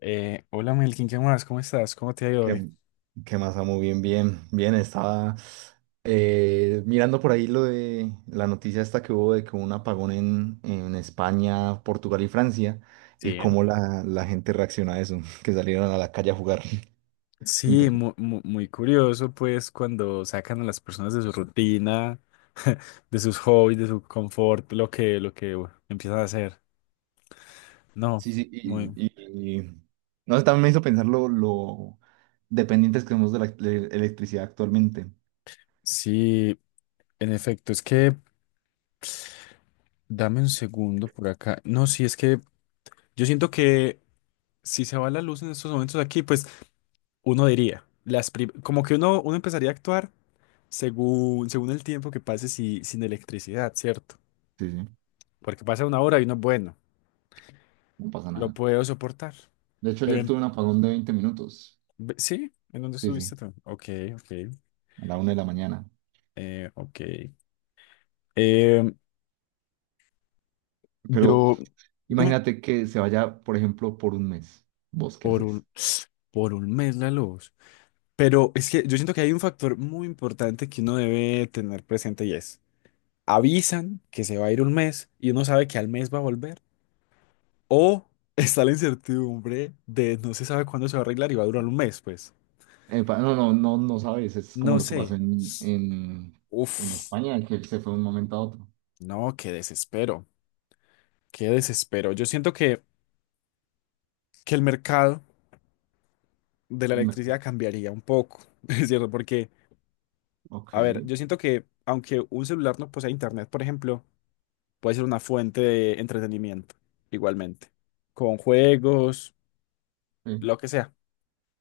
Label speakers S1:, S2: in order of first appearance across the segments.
S1: Hola Melkin, ¿qué más? ¿Cómo estás? ¿Cómo te ha ido hoy?
S2: ¿Qué, qué más, amo? Bien, bien, bien. Estaba mirando por ahí lo de la noticia esta que hubo de que hubo un apagón en España, Portugal y Francia y
S1: Sí, ¿eh?
S2: cómo la gente reacciona a eso, que salieron a la calle a jugar.
S1: Sí,
S2: Inter-
S1: muy curioso, pues, cuando sacan a las personas de su rutina, de sus hobbies, de su confort, lo que bueno, empiezan a hacer. No,
S2: Sí, sí,
S1: muy.
S2: no sé, también me hizo pensar lo dependientes que somos de la electricidad actualmente.
S1: Sí, en efecto, es que dame un segundo por acá. No, sí, es que yo siento que si se va la luz en estos momentos aquí, pues uno diría, como que uno empezaría a actuar según el tiempo que pase sin electricidad, ¿cierto?
S2: Sí, sí,
S1: Porque pasa una hora y uno, bueno,
S2: no pasa
S1: lo
S2: nada.
S1: puedo soportar.
S2: De hecho,
S1: Pero
S2: ayer
S1: en-
S2: tuve un apagón de 20 minutos.
S1: sí, ¿en dónde
S2: Sí, sí,
S1: estuviste tú? Ok, ok,
S2: a la 1 de la mañana.
S1: ok. Em,
S2: Pero
S1: yo, dime,
S2: imagínate que se vaya, por ejemplo, por un mes. ¿Vos qué
S1: por
S2: haces?
S1: un, por un mes la luz. Pero es que yo siento que hay un factor muy importante que uno debe tener presente y es, avisan que se va a ir un mes y uno sabe que al mes va a volver. O está la incertidumbre de no se sabe cuándo se va a arreglar y va a durar un mes, pues.
S2: No, no, no, no sabes. Es como
S1: No
S2: lo que pasó
S1: sé.
S2: en
S1: Uf,
S2: España, que él se fue de un momento a otro.
S1: no, qué desespero. Qué desespero. Yo siento que el mercado de la
S2: El me-
S1: electricidad cambiaría un poco, es cierto, porque,
S2: Ok,
S1: a ver,
S2: sí,
S1: yo siento que aunque un celular no posea internet, por ejemplo, puede ser una fuente de entretenimiento, igualmente, con juegos,
S2: sí,
S1: lo que sea.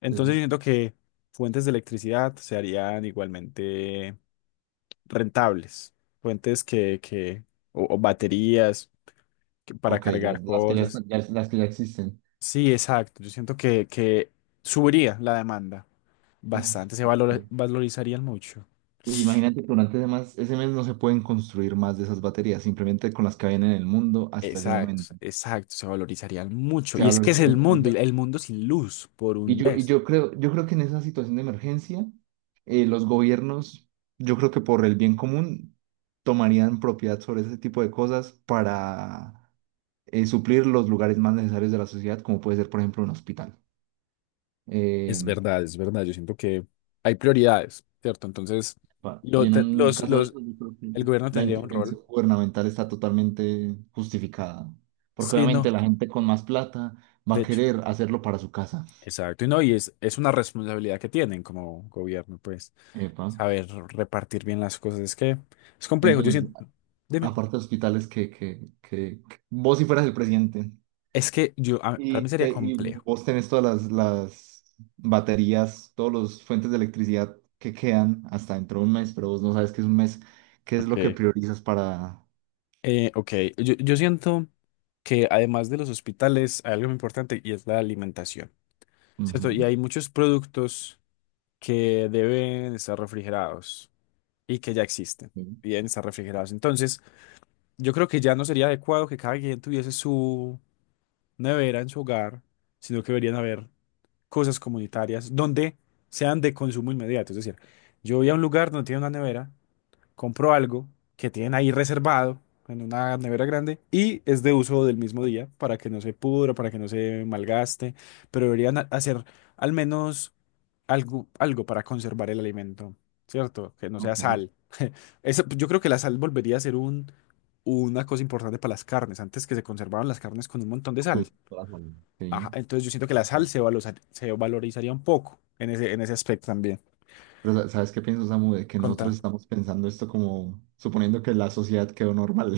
S1: Entonces yo
S2: sí.
S1: siento que fuentes de electricidad se harían igualmente rentables, fuentes que o baterías para
S2: Ok, las,
S1: cargar
S2: las que ya
S1: cosas.
S2: las que ya existen.
S1: Sí, exacto. Yo siento que subiría la demanda bastante, se
S2: Ok.
S1: valorizarían mucho.
S2: Y imagínate que durante ese mes no se pueden construir más de esas baterías, simplemente con las que habían en el mundo hasta ese
S1: Exacto,
S2: momento.
S1: exacto, se valorizarían mucho.
S2: Se
S1: Y es que es el
S2: valorizan.
S1: mundo, y el mundo sin luz por
S2: Y
S1: un
S2: yo, y
S1: mes.
S2: yo creo, yo creo que en esa situación de emergencia, los gobiernos, yo creo que por el bien común, tomarían propiedad sobre ese tipo de cosas para suplir los lugares más necesarios de la sociedad, como puede ser, por ejemplo, un hospital. Eh,
S1: Es verdad, es verdad. Yo siento que hay prioridades, ¿cierto? Entonces,
S2: y
S1: lo
S2: en
S1: te-
S2: un
S1: los,
S2: caso de
S1: los,
S2: eso, yo creo que
S1: el gobierno
S2: la
S1: tendría un rol.
S2: intervención gubernamental está totalmente justificada, porque
S1: Sí,
S2: obviamente
S1: no,
S2: la gente con más plata va
S1: de
S2: a
S1: hecho.
S2: querer hacerlo para su casa.
S1: Exacto, y no, y es una responsabilidad que tienen como gobierno, pues,
S2: Epa.
S1: saber repartir bien las cosas. Es que es complejo. Yo
S2: Entonces,
S1: siento. Dime.
S2: aparte de hospitales que vos si fueras el presidente
S1: Es que yo, para
S2: y,
S1: mí sería
S2: te, y
S1: complejo.
S2: vos tenés todas las baterías, todos los fuentes de electricidad que quedan hasta dentro de un mes, pero vos no sabes qué es un mes, qué es lo que
S1: Ok.
S2: priorizas para...
S1: Ok, yo siento que además de los hospitales hay algo muy importante y es la alimentación, ¿cierto? Y
S2: Ujú,
S1: hay muchos productos que deben estar refrigerados y que ya existen
S2: sí,
S1: y deben estar refrigerados. Entonces, yo creo que ya no sería adecuado que cada quien tuviese su nevera en su hogar, sino que deberían haber cosas comunitarias donde sean de consumo inmediato. Es decir, yo voy a un lugar donde tiene una nevera, compro algo que tienen ahí reservado en una nevera grande y es de uso del mismo día para que no se pudra, para que no se malgaste, pero deberían hacer al menos algo, algo para conservar el alimento, ¿cierto? Que no sea
S2: ok,
S1: sal. Eso- yo creo que la sal volvería a ser un, una cosa importante para las carnes. Antes que se conservaban las carnes con un montón de sal.
S2: con toda la salud, sí.
S1: Ajá, entonces yo siento que la sal
S2: Ujú.
S1: se valorizaría un poco en ese aspecto también.
S2: ¿Sabes qué pienso, Samu? De que nosotros
S1: Contá.
S2: estamos pensando esto como suponiendo que la sociedad quedó normal.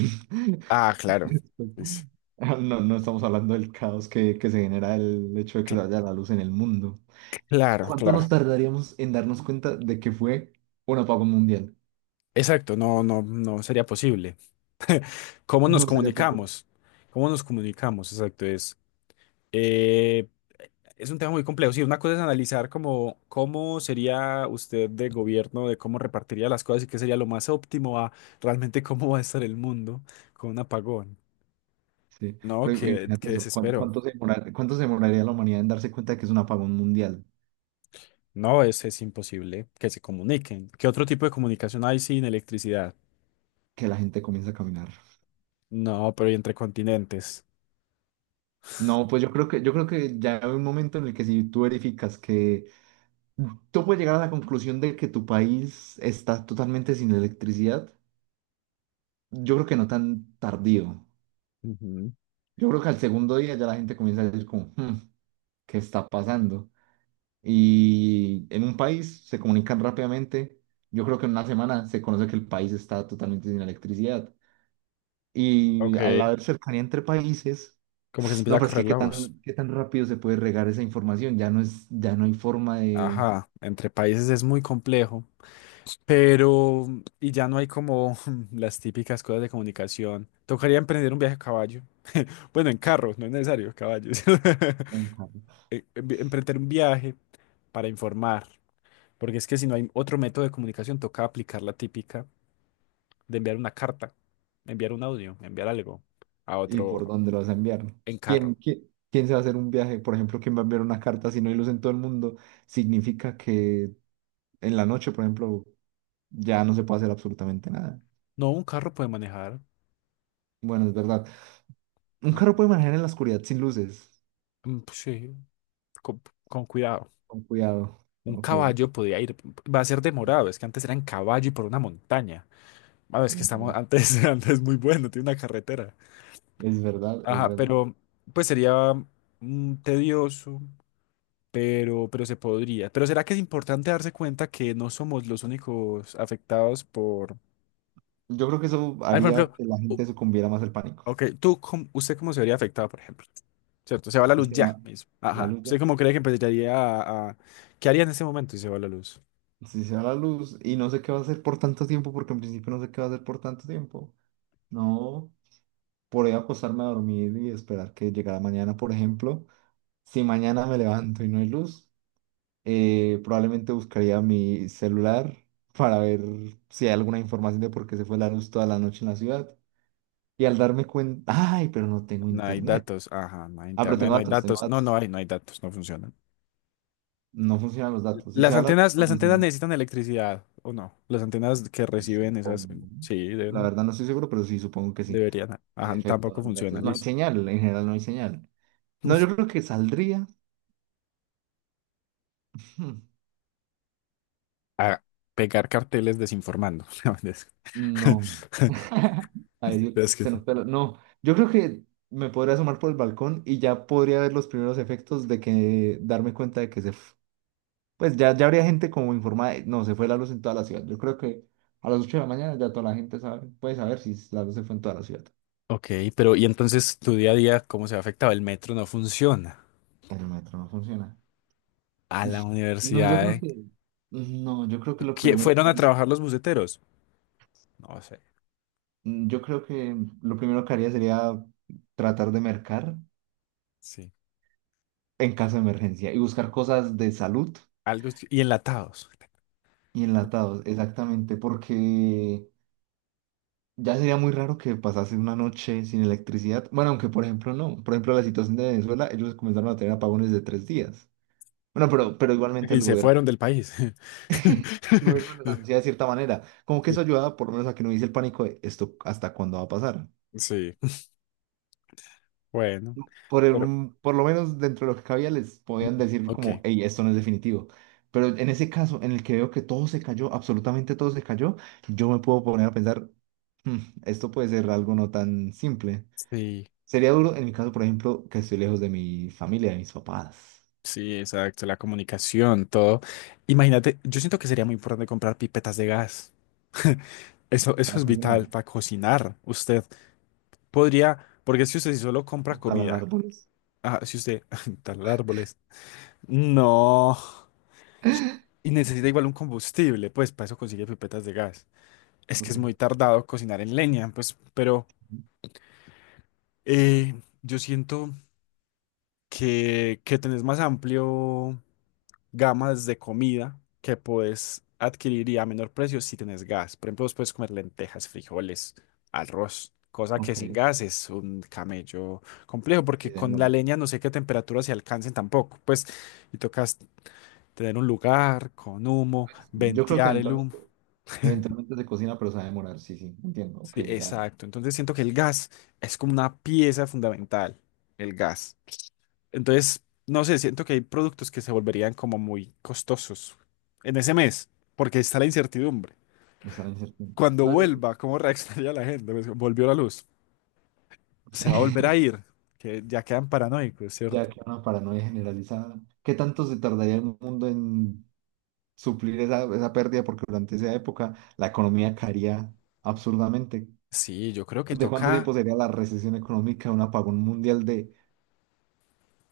S1: Ah, claro. Pues,
S2: Ah, no, no estamos hablando del caos que se genera el hecho de que se
S1: cl-
S2: vaya la luz en el mundo.
S1: claro,
S2: ¿Cuánto nos
S1: claro.
S2: tardaríamos en darnos cuenta de que fue un apagón mundial?
S1: Exacto, no, no, no sería posible. ¿Cómo nos
S2: No sería posible.
S1: comunicamos? ¿Cómo nos comunicamos? Exacto, eh, es un tema muy complejo. Sí, una cosa es analizar cómo, cómo sería usted de gobierno, de cómo repartiría las cosas y qué sería lo más óptimo a realmente cómo va a estar el mundo con un apagón.
S2: Sí,
S1: No,
S2: pero
S1: qué,
S2: imagínate
S1: qué
S2: eso. ¿Cuánto,
S1: desespero.
S2: cuánto se cuánto se demoraría la humanidad en darse cuenta de que es un apagón mundial?
S1: No, es imposible que se comuniquen. ¿Qué otro tipo de comunicación hay sin electricidad?
S2: Que la gente comienza a caminar.
S1: No, ¿pero y entre continentes?
S2: No, pues yo creo que ya hay un momento en el que si tú verificas que tú puedes llegar a la conclusión de que tu país está totalmente sin electricidad, yo creo que no tan tardío.
S1: Ujú.
S2: Yo creo que al segundo día ya la gente comienza a decir como: "Hmm, ¿qué está pasando?". Y en un país se comunican rápidamente. Yo creo que en una semana se conoce que el país está totalmente sin electricidad. Y al
S1: Ok.
S2: haber cercanía entre países,
S1: Como que se
S2: no,
S1: empieza a
S2: pero es que
S1: correr
S2: qué
S1: la voz.
S2: tan, qué tan rápido se puede regar esa información. Ya no hay forma de
S1: Ajá, entre países es muy complejo, pero y ya no hay como las típicas cosas de comunicación. Tocaría emprender un viaje a caballo. Bueno, en carro, no es necesario caballos.
S2: enviarlo.
S1: Emprender un viaje para informar, porque es que si no hay otro método de comunicación, toca aplicar la típica de enviar una carta, enviar un audio, enviar algo a
S2: ¿Y
S1: otro
S2: por dónde lo vas a enviar?
S1: en carro.
S2: ¿Quién se va a hacer un viaje? Por ejemplo, ¿quién va a enviar una carta si no hay luz en todo el mundo? Significa que en la noche, por ejemplo, ya no se puede hacer absolutamente nada.
S1: No, un carro puede manejar.
S2: Bueno, es verdad. Un
S1: Ajá.
S2: carro puede manejar en la oscuridad sin luces.
S1: Mm, pues sí, con, con cuidado.
S2: Con cuidado.
S1: Un
S2: Ok, es
S1: caballo podía ir, va a ser demorado, es que antes era en caballo y por una montaña. Ah, es que estamos,
S2: verdad.
S1: antes, antes muy bueno, tiene una carretera.
S2: Es verdad, es
S1: Ajá,
S2: verdad.
S1: pero pues sería tedioso, pero se podría. Pero ¿será que es importante darse cuenta que no somos los únicos afectados por...
S2: Yo creo que eso
S1: Ah, por
S2: haría
S1: ejemplo,
S2: que la
S1: u-
S2: gente sucumbiera más al pánico.
S1: ok, tú, ¿usted cómo se vería afectado, por ejemplo? ¿Cierto? Se va la
S2: Si
S1: luz
S2: se va
S1: ya mismo.
S2: la
S1: Ajá.
S2: luz ya.
S1: ¿Usted cómo cree que empezaría a- ¿Qué haría en ese momento si se va la luz?
S2: Si se va la luz y no sé qué va a hacer por tanto tiempo, porque en principio no sé qué va a hacer por tanto tiempo. No, por ahí acostarme a dormir y esperar que llegara mañana, por ejemplo. Si mañana me levanto y no hay luz. Probablemente buscaría mi celular para ver si hay alguna información de por qué se fue la luz toda la noche en la ciudad. Y al darme cuenta, ay, pero no tengo
S1: No hay
S2: internet.
S1: datos, ajá, no hay
S2: Ah, pero
S1: internet,
S2: tengo
S1: no hay
S2: datos, tengo
S1: datos, no, no
S2: datos.
S1: hay, no hay datos, no funcionan.
S2: No funcionan los datos. Si se va la luz, no
S1: Las
S2: funciona.
S1: antenas necesitan electricidad, ¿o no? Las antenas que
S2: Sí,
S1: reciben esas,
S2: supongo.
S1: sí,
S2: La
S1: deben,
S2: verdad no estoy seguro, pero sí, supongo que sí.
S1: deberían,
S2: En
S1: ajá,
S2: efecto, no
S1: tampoco
S2: hay datos.
S1: funcionan,
S2: No hay
S1: listo.
S2: señal, en general no hay señal. No, yo creo que saldría.
S1: A pegar carteles desinformando. No, es-
S2: No. Ay, Dios,
S1: es que-
S2: se nos peló. No, yo creo que me podría asomar por el balcón y ya podría ver los primeros efectos de que darme cuenta de que se. Pues ya, ya habría gente como informada de: "No, se fue la luz en toda la ciudad". Yo creo que a las 8 de la mañana ya toda la gente sabe, puede saber si la luz se fue en toda la ciudad.
S1: Ok, pero y entonces tu día a día, ¿cómo se ha afectado? El metro no funciona.
S2: El metro no funciona.
S1: A la
S2: No, yo
S1: universidad,
S2: creo
S1: ¿eh?
S2: que... No, yo creo que lo primero...
S1: ¿Fueron a trabajar los buceteros? No sé,
S2: Yo creo que lo primero que haría sería tratar de mercar
S1: sí.
S2: en caso de emergencia y buscar cosas de salud.
S1: Algo es- y enlatados.
S2: Y enlatados, exactamente, porque ya sería muy raro que pasase una noche sin electricidad. Bueno, aunque por ejemplo no. Por ejemplo, la situación de Venezuela, ellos comenzaron a tener apagones de 3 días. Bueno, pero igualmente
S1: Y se fueron del país.
S2: el gobierno les anuncia de cierta manera. Como que eso
S1: Sí,
S2: ayuda por lo menos a que no hubiese el pánico de esto hasta cuándo va a pasar.
S1: sí, bueno, pero,
S2: Por lo menos dentro de lo que cabía les podían decir
S1: ok,
S2: como: "Hey, esto no es definitivo". Pero en ese caso, en el que veo que todo se cayó, absolutamente todo se cayó, yo me puedo poner a pensar: "Hmm, esto puede ser algo no tan simple".
S1: sí,
S2: Sería duro en mi caso, por ejemplo, que estoy lejos de mi familia, de mis papás,
S1: sí, exacto, la comunicación, todo. Imagínate, yo siento que sería muy importante comprar pipetas de gas. Eso
S2: para
S1: es
S2: cocinar
S1: vital para cocinar. Usted podría, porque si usted solo
S2: o
S1: compra
S2: talar
S1: comida,
S2: árboles.
S1: ah, si usted talar árboles, no, y necesita igual un combustible, pues para eso consigue pipetas de gas. Es que
S2: Ok,
S1: es muy tardado cocinar en leña, pues, pero eh, yo siento que tenés más amplio gamas de comida que podés adquirir y a menor precio si tenés gas. Por ejemplo, vos puedes comer lentejas, frijoles, arroz, cosa
S2: ok,
S1: que sin
S2: sí,
S1: gas es un camello complejo,
S2: se
S1: porque
S2: va a
S1: con la
S2: demorar.
S1: leña no sé qué temperatura se alcancen tampoco. Pues, y tocas tener un lugar con humo,
S2: Pues, yo creo que
S1: ventear el humo.
S2: eventualmente se cocina, pero se va a demorar, sí, sí, entiendo. Ok,
S1: Sí,
S2: ya,
S1: exacto. Entonces siento que el gas es como una pieza fundamental, el gas. Entonces, no sé, siento que hay productos que se volverían como muy costosos en ese mes, porque está la incertidumbre.
S2: está la incertidumbre.
S1: Cuando
S2: No, yo.
S1: vuelva, ¿cómo reaccionaría la gente? Pues, volvió la luz, se va a volver a ir, que ya quedan paranoicos,
S2: Ya
S1: ¿cierto?
S2: que una paranoia generalizada. ¿Qué tanto se tardaría el mundo en suplir esa pérdida? Porque durante esa época la economía caería absurdamente.
S1: Sí, yo creo que
S2: ¿De cuánto tiempo
S1: toca.
S2: sería la recesión económica, un apagón mundial de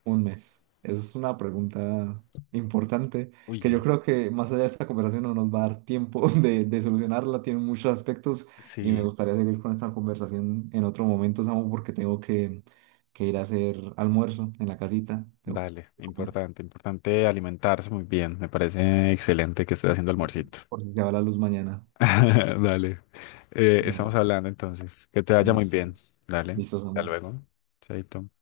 S2: un mes? Esa es una pregunta importante que yo
S1: Uy,
S2: creo que más allá de esta conversación no nos va a dar tiempo de solucionarla. Tiene muchos aspectos y me
S1: sí,
S2: gustaría seguir con esta conversación en otro momento, Samu, porque tengo que ir a hacer almuerzo en la casita. Tengo
S1: dale,
S2: que comer.
S1: importante, importante alimentarse muy bien. Me parece excelente que estés haciendo
S2: Por si,
S1: almuercito.
S2: por si se va la luz mañana.
S1: Dale,
S2: Dale,
S1: estamos hablando entonces. Que te vaya muy
S2: listo.
S1: bien. Dale,
S2: Listo,
S1: hasta
S2: Samu.
S1: luego. Chaito.